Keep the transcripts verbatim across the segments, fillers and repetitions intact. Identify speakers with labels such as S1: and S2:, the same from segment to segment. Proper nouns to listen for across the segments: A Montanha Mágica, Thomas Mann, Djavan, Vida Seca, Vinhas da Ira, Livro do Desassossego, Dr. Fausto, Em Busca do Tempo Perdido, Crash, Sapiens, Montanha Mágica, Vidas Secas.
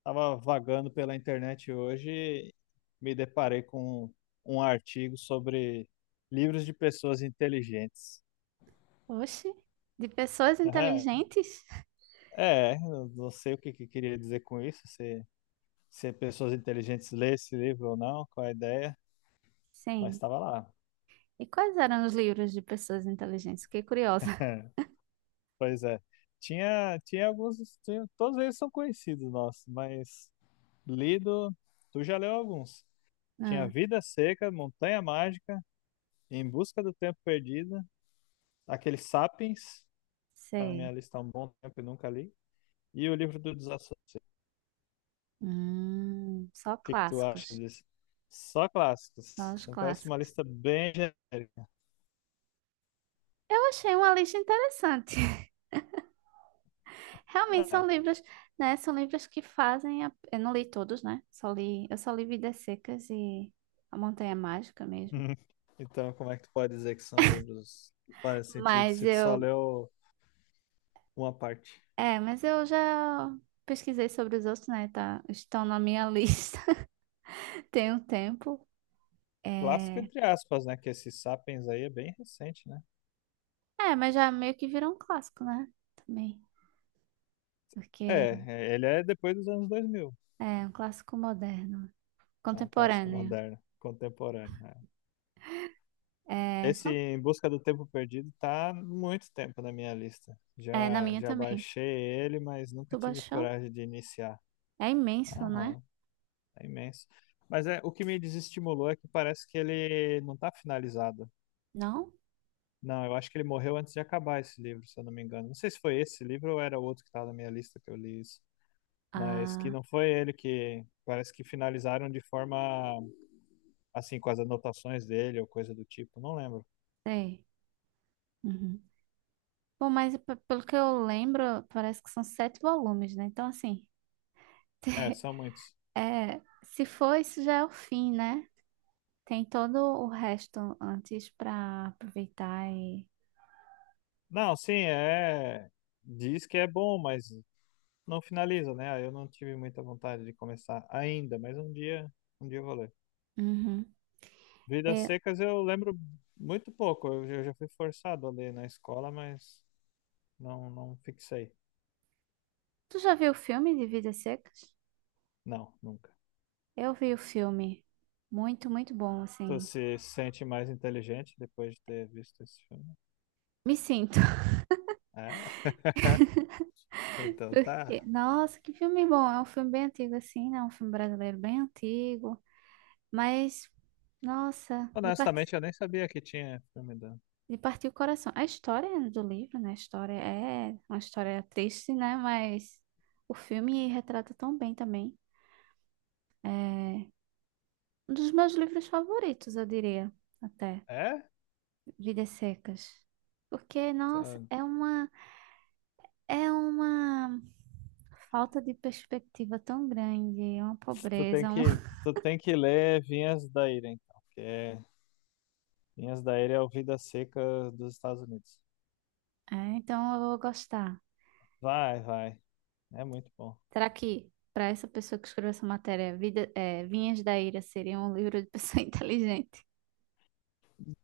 S1: Estava vagando pela internet hoje e me deparei com um artigo sobre livros de pessoas inteligentes.
S2: Oxe, de pessoas inteligentes?
S1: É, eu não sei o que que queria dizer com isso, se, se pessoas inteligentes lê esse livro ou não, qual a ideia, mas
S2: Sim.
S1: estava lá.
S2: E quais eram os livros de pessoas inteligentes? Fiquei curiosa.
S1: Pois é. Tinha, tinha alguns, tinha- todos eles são conhecidos nossos, mas lido, tu já leu alguns. Tinha
S2: Ah,
S1: Vida Seca, Montanha Mágica, Em Busca do Tempo Perdido, aquele Sapiens. Tá na minha
S2: sei.
S1: lista há um bom tempo e nunca li. E o livro do Desassossego.
S2: Hum, só
S1: O que que tu acha
S2: clássicos.
S1: disso? Só clássicos,
S2: Só os
S1: assim. Parece uma
S2: clássicos.
S1: lista bem genérica.
S2: Eu achei uma lista interessante. Realmente são
S1: É.
S2: livros, né? São livros que fazem. a- Eu não li todos, né? Só li... Eu só li Vidas Secas e A Montanha Mágica mesmo.
S1: Então, como é que tu pode dizer que são livros que fazem sentido
S2: Mas
S1: se tu só
S2: eu.
S1: leu uma parte?
S2: É, mas eu já pesquisei sobre os outros, né? Tá... Estão na minha lista tem um tempo.
S1: Clássico
S2: É,
S1: entre aspas, né? Que esse Sapiens aí é bem recente, né?
S2: É, mas já meio que virou um clássico, né? Também.
S1: É,
S2: Porque
S1: é, ele é depois dos anos dois mil.
S2: é um clássico moderno,
S1: É um clássico
S2: contemporâneo.
S1: moderno, contemporâneo, né?
S2: É,
S1: Esse
S2: são.
S1: Em Busca do Tempo Perdido tá há muito tempo na minha lista.
S2: É na
S1: Já,
S2: minha
S1: já
S2: também.
S1: baixei ele, mas nunca
S2: Tu
S1: tive
S2: baixou?
S1: coragem de iniciar.
S2: É imenso, né?
S1: Aham, é imenso. Mas é, o que me desestimulou é que parece que ele não tá finalizado.
S2: Não?
S1: Não, eu acho que ele morreu antes de acabar esse livro, se eu não me engano. Não sei se foi esse livro ou era outro que estava na minha lista que eu li isso. Mas que
S2: Ah,
S1: não foi ele, que parece que finalizaram de forma assim, com as anotações dele ou coisa do tipo, não lembro.
S2: sei. Uhum. Bom, mas pe- pelo que eu lembro, parece que são sete volumes, né? Então, assim,
S1: É, são muitos.
S2: é, se for, isso já é o fim, né? Tem todo o resto antes pra aproveitar e.
S1: Não, sim, é. Diz que é bom, mas não finaliza, né? Aí eu não tive muita vontade de começar ainda, mas um dia, um dia eu vou ler.
S2: Uhum.
S1: Vidas
S2: E-
S1: Secas eu lembro muito pouco. Eu, eu já fui forçado a ler na escola, mas não, não fixei.
S2: tu já viu o filme de Vidas Secas?
S1: Não, nunca.
S2: Eu vi o filme. Muito, muito bom,
S1: Tu
S2: assim.
S1: se sente mais inteligente depois de ter visto esse filme?
S2: Me sinto.
S1: É? Então
S2: Porque,
S1: tá.
S2: nossa, que filme bom. É um filme bem antigo, assim, né? Um filme brasileiro bem antigo. Mas, nossa, de partir,
S1: Honestamente, eu nem sabia que tinha filme da.
S2: de partir o coração. A história do livro, né? A história é uma história triste, né? Mas o filme retrata tão bem também. Um dos meus livros favoritos, eu diria, até.
S1: É?
S2: Vidas Secas. Porque,
S1: Tu
S2: nossa, é uma É uma falta de perspectiva tão grande, é uma
S1: tu tem
S2: pobreza. um-
S1: que, tu tem que ler Vinhas da Ira, então, porque é. Vinhas da Ilha é o Vida Seca dos Estados Unidos.
S2: É, então eu vou gostar.
S1: Vai, vai. É muito bom.
S2: Será que para essa pessoa que escreveu essa matéria, Vida, é, Vinhas da Ira seria um livro de pessoa inteligente?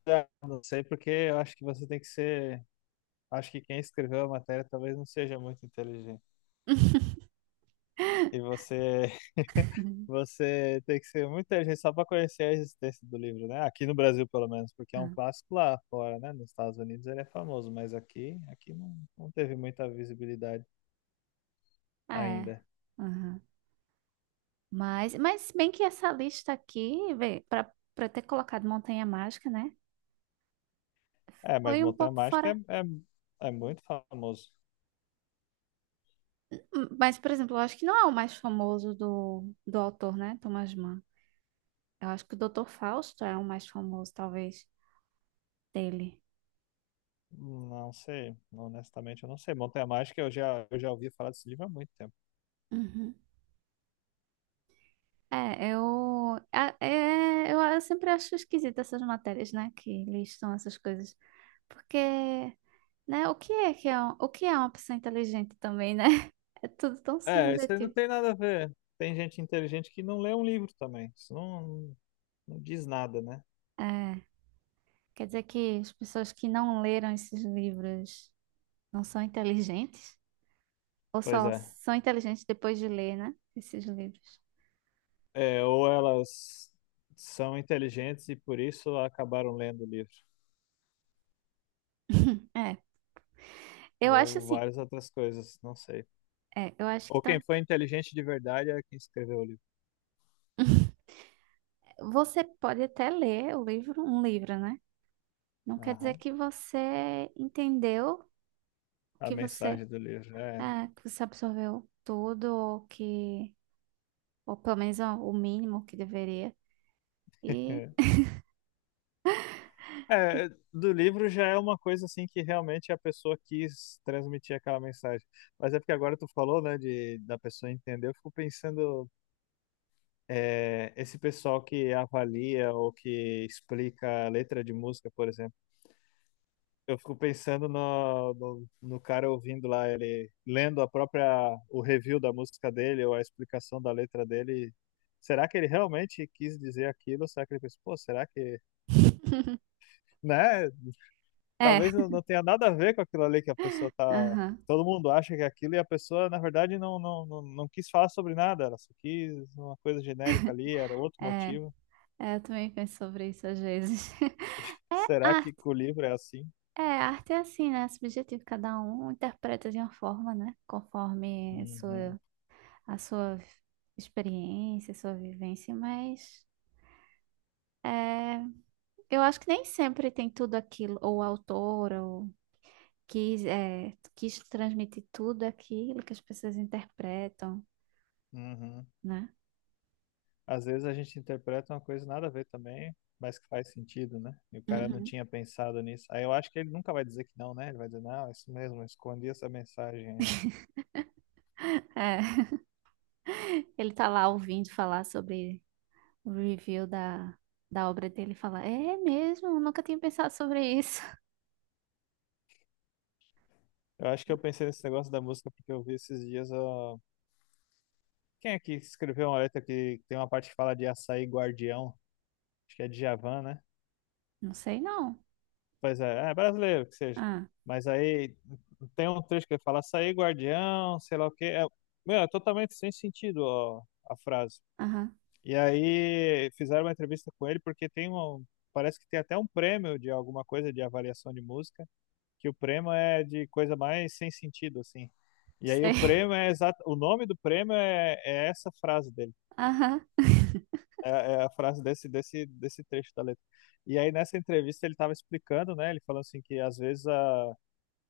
S1: É, não sei, porque eu acho que você tem que ser. Acho que quem escreveu a matéria talvez não seja muito inteligente. E você, você tem que ser muito inteligente só para conhecer a existência do livro, né? Aqui no Brasil, pelo menos, porque é um clássico lá fora, né? Nos Estados Unidos ele é famoso, mas aqui, aqui, não, não teve muita visibilidade
S2: Ah, é.
S1: ainda.
S2: Aham. Mas, mas se bem que essa lista aqui, para para ter colocado Montanha Mágica, né?
S1: É, mas
S2: Foi um
S1: Montanha
S2: pouco
S1: Mágica
S2: fora.
S1: é, é, é muito famoso.
S2: Hum, Mas, por exemplo, eu acho que não é o mais famoso do, do autor, né? Thomas Mann. Eu acho que o doutor Fausto é o mais famoso, talvez, dele.
S1: Não sei, honestamente eu não sei. Montanha Mágica eu já, eu já ouvi falar desse livro há muito tempo.
S2: Uhum. É, eu, a- é, eu, eu sempre acho esquisito essas matérias, né, que listam essas coisas. Porque, né, o que é que é, um- o que é uma pessoa inteligente também, né? É tudo tão
S1: É, isso aí não
S2: subjetivo.
S1: tem nada a ver. Tem gente inteligente que não lê um livro também. Isso não, não diz nada, né?
S2: É, quer dizer que as pessoas que não leram esses livros não são inteligentes? Ou
S1: Pois
S2: só
S1: é.
S2: são inteligentes depois de ler, né, esses livros?
S1: É, ou elas são inteligentes e por isso acabaram lendo o livro.
S2: É, eu acho
S1: Ou
S2: assim,
S1: várias outras coisas, não sei.
S2: é, eu acho que
S1: Ou
S2: tá.
S1: quem foi inteligente de verdade é quem escreveu o livro.
S2: Você pode até ler o livro, um livro, né? Não quer dizer
S1: Aham.
S2: que você entendeu,
S1: A
S2: que você,
S1: mensagem do livro. É.
S2: é, que você absorveu tudo, ou que, ou pelo menos ó, o mínimo que deveria. E
S1: É, do livro já é uma coisa assim que realmente é a pessoa quis transmitir aquela mensagem. Mas é porque agora tu falou, né, de, da pessoa entender, eu fico pensando, é, esse pessoal que avalia ou que explica a letra de música, por exemplo, eu fico pensando no, no, no cara ouvindo lá, ele lendo a própria, o review da música dele ou a explicação da letra dele. Será que ele realmente quis dizer aquilo? Será que ele pensou, pô, será que, né?
S2: é,
S1: Talvez não, não tenha nada a ver com aquilo ali que a pessoa tá.
S2: aham,
S1: Todo mundo acha que é aquilo e a pessoa, na verdade, não, não, não, não quis falar sobre nada, ela só quis uma coisa genérica ali, era outro
S2: é,
S1: motivo.
S2: é, eu também penso sobre isso às vezes. É
S1: Será que
S2: arte,
S1: com o livro é assim?
S2: é arte é assim, né? É subjetivo, cada um interpreta de uma forma, né? Conforme a
S1: Uhum,
S2: sua, a sua experiência, sua vivência, mas é. Eu acho que nem sempre tem tudo aquilo, ou o autor, ou quis, é, quis transmitir tudo aquilo que as pessoas interpretam,
S1: uhum.
S2: né?
S1: Às vezes a gente interpreta uma coisa nada a ver também, mas que faz sentido, né? E o cara não
S2: Uhum.
S1: tinha pensado nisso. Aí eu acho que ele nunca vai dizer que não, né? Ele vai dizer, não, é isso mesmo, eu escondi essa mensagem, aí.
S2: É, ele tá lá ouvindo falar sobre o review da, da obra dele e fala, é mesmo, Eu nunca tinha pensado sobre isso.
S1: Eu acho que eu pensei nesse negócio da música porque eu vi esses dias, ó. Quem é que escreveu uma letra que tem uma parte que fala de açaí guardião? Acho que é Djavan, né?
S2: Não sei não.
S1: Pois é, é brasileiro que seja.
S2: Ah,
S1: Mas aí tem um trecho que fala açaí guardião, sei lá o quê. É, meu, é totalmente sem sentido, ó, a frase.
S2: aham,
S1: E aí fizeram uma entrevista com ele, porque tem um, parece que tem até um prêmio de alguma coisa de avaliação de música, que o prêmio é de coisa mais sem sentido, assim. E aí o
S2: sei.
S1: prêmio é exato, o nome do prêmio é é essa frase dele.
S2: Aham,
S1: É, é a frase desse, desse, desse trecho da letra. E aí, nessa entrevista, ele estava explicando, né? Ele falando assim que às vezes a,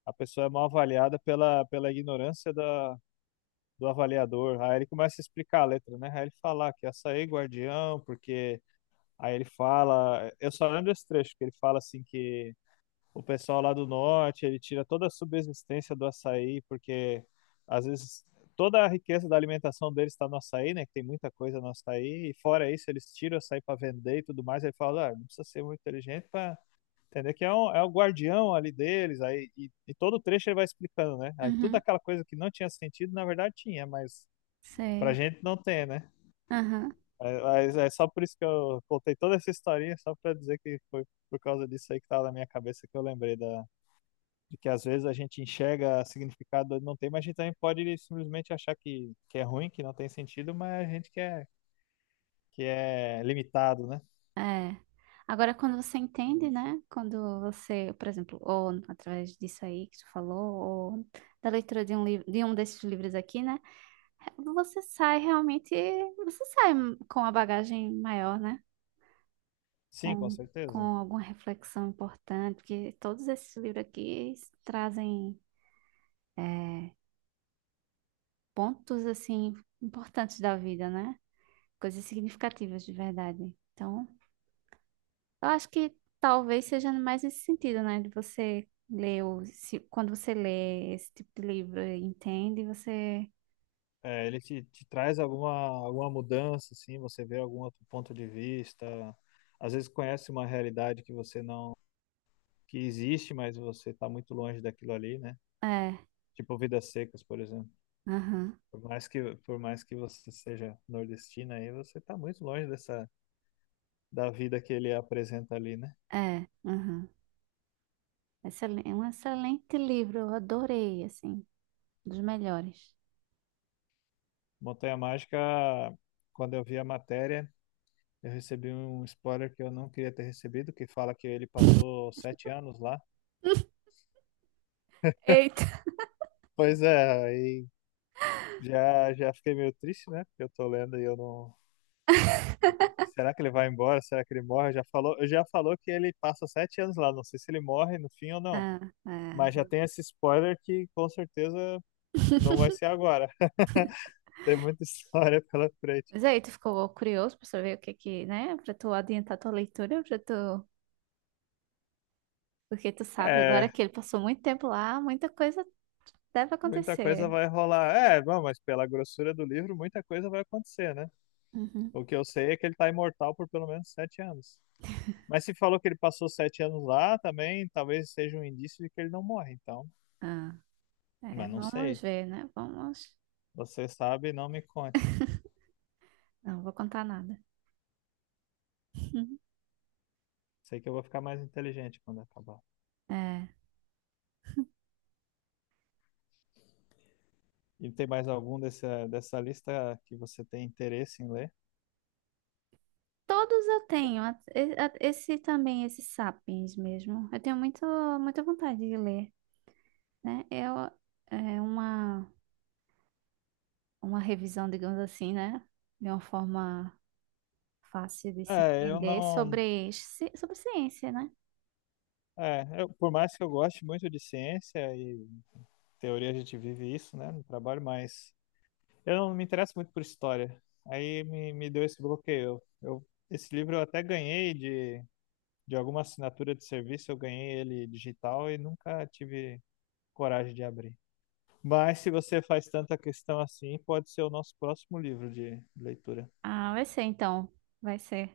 S1: a pessoa é mal avaliada pela, pela ignorância da, do avaliador. Aí ele começa a explicar a letra, né? Aí ele fala que açaí é guardião, porque. Aí ele fala. Eu só lembro desse trecho, que ele fala assim que o pessoal lá do norte, ele tira toda a subsistência do açaí, porque às vezes toda a riqueza da alimentação deles está no açaí, né? Que tem muita coisa no açaí, e fora isso, eles tiram o açaí para vender e tudo mais. Aí fala, ah, não precisa ser muito inteligente para entender que é, um, é o guardião ali deles. Aí, e, e todo o trecho ele vai explicando, né? Aí tudo
S2: uhum,
S1: aquela coisa que não tinha sentido, na verdade tinha, mas pra
S2: sei.
S1: gente não tem, né?
S2: Aham.
S1: É, mas é só por isso que eu contei toda essa historinha, só pra dizer que foi por causa disso aí que tava na minha cabeça que eu lembrei da, de que às vezes a gente enxerga significado não tem, mas a gente também pode simplesmente achar que, que é ruim, que não tem sentido, mas a gente que é, que é limitado, né?
S2: É. Agora, quando você entende, né? Quando você, por exemplo, ou através disso aí que tu falou, ou da leitura de um livro, de um desses livros aqui, né? Você sai realmente, você sai com a bagagem maior, né?
S1: Sim, com
S2: Com, com
S1: certeza.
S2: alguma reflexão importante, porque todos esses livros aqui trazem é, pontos, assim, importantes da vida, né? Coisas significativas de verdade. Então, Eu acho que talvez seja mais esse sentido, né? De você ler, o, se- quando você lê esse tipo de livro e entende, você.
S1: É, ele te, te, traz alguma, alguma mudança, assim, você vê algum outro ponto de vista, às vezes conhece uma realidade que você não, que existe, mas você está muito longe daquilo ali, né?
S2: É,
S1: Tipo Vidas Secas, por exemplo.
S2: aham,
S1: Por mais que, por mais que você seja nordestina aí, você está muito longe dessa, da vida que ele apresenta ali, né?
S2: é, aham. Excelen- É um excelente livro, eu adorei, assim, dos melhores.
S1: Montanha Mágica, quando eu vi a matéria, eu recebi um spoiler que eu não queria ter recebido, que fala que ele passou sete anos lá.
S2: Eita.
S1: Pois é, aí já, já fiquei meio triste, né? Porque eu tô lendo e eu não. Será que ele vai embora? Será que ele morre? Já falou, já falou que ele passa sete anos lá. Não sei se ele morre no fim ou não.
S2: Ah,
S1: Mas já
S2: é.
S1: tem esse spoiler que com certeza não vai ser agora. Tem muita história pela frente.
S2: Mas aí, tu ficou curioso pra saber o que que, né? Pra tu adiantar tua leitura, pra tu. Porque tu sabe agora
S1: É,
S2: que ele passou muito tempo lá, muita coisa deve
S1: muita coisa
S2: acontecer.
S1: vai rolar. É, bom, mas pela grossura do livro, muita coisa vai acontecer, né?
S2: Uhum.
S1: O que eu sei é que ele tá imortal por pelo menos sete anos. Mas se falou que ele passou sete anos lá também, talvez seja um indício de que ele não morre, então.
S2: Ah. É,
S1: Mas não
S2: vamos
S1: sei.
S2: ver, né? Vamos.
S1: Você sabe, não me conte.
S2: Não vou contar nada.
S1: Sei que eu vou ficar mais inteligente quando acabar.
S2: É.
S1: E tem mais algum dessa, dessa lista que você tem interesse em ler?
S2: Todos eu tenho. a- e- a- Esse também, esses sapiens mesmo. Eu tenho muito, muita vontade de ler, né? Eu, é uma, uma revisão, digamos assim, né? De uma forma fácil de se
S1: É, eu
S2: entender
S1: não.
S2: sobre, ci- sobre ciência, né?
S1: É, eu- por mais que eu goste muito de ciência e teoria, a gente vive isso, né, no trabalho, mas eu não me interesso muito por história. Aí me, me, deu esse bloqueio. Eu, esse livro eu até ganhei de de alguma assinatura de serviço, eu ganhei ele digital e nunca tive coragem de abrir. Mas se você faz tanta questão assim, pode ser o nosso próximo livro de leitura.
S2: Ah, vai ser então. Vai ser.